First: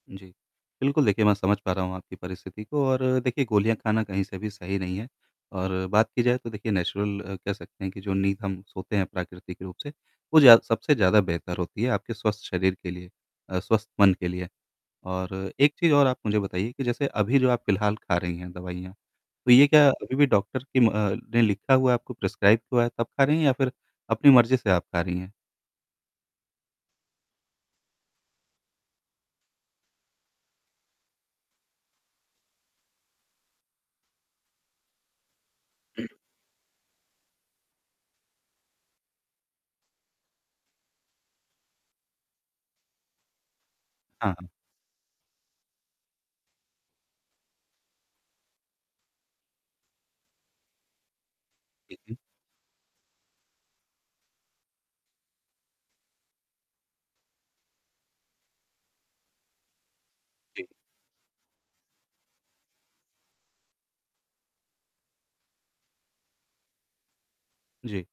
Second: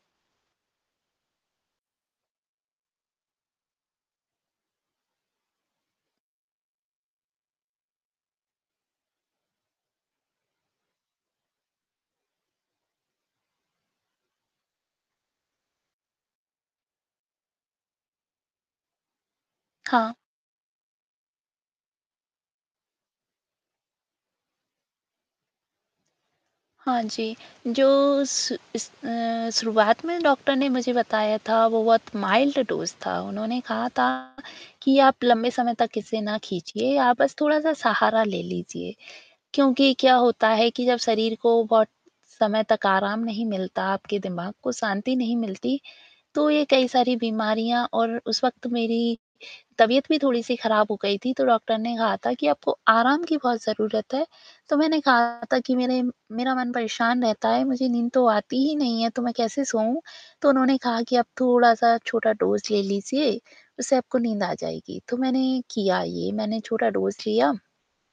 जी, बिल्कुल, देखिए मैं समझ पा रहा हूँ आपकी परिस्थिति को और देखिए गोलियाँ खाना कहीं से भी सही नहीं है और बात की जाए तो देखिए नेचुरल कह सकते हैं कि जो नींद हम सोते हैं प्राकृतिक रूप से, वो ज़्या सबसे ज़्यादा बेहतर होती है आपके स्वस्थ शरीर के लिए अ, स्वस्थ मन के लिए और एक चीज़ और आप मुझे बताइए कि जैसे अभी जो आप फिलहाल खा रही हैं दवाइयाँ तो ये क्या हाँ। अभी भी डॉक्टर की म अ, ने लिखा हुआ है आपको प्रिस्क्राइब हुआ है तब खा रही हैं या फिर अपनी मर्जी से आप खा रही हैं? हाँ जी। जो शु इस अ, शुरुआत में डॉक्टर ने मुझे बताया था वो बहुत माइल्ड डोज़ था। उन्होंने कहा था कि आप लंबे समय तक इसे ना खींचिए आप बस थोड़ा-सा सहारा ले लीजिए क्योंकि क्या होता है कि जब शरीर को बहुत समय तक आराम नहीं मिलता, आपके हाँ, हाँ। दिमाग को शांति नहीं मिलती, तो ये कई सारी बीमारियाँ और उस वक़्त मेरी तबियत भी थोड़ी-सी ख़राब हो गई थी तो डॉक्टर ने ठीक है। कहा था कि आपको आराम की बहुत ज़रूरत है तो मैंने कहा था कि मेरे मेरा मन परेशान रहता है मुझे नींद तो आती ही नहीं है, तो मैं कैसे सोऊँ तो जी। उन्होंने कहा कि आप थोड़ा-सा छोटा डोज़ ले लीजिए उससे आपको नींद आ जाएगी तो मैंने किया ये मैंने छोटा डोज़ लिया। जी।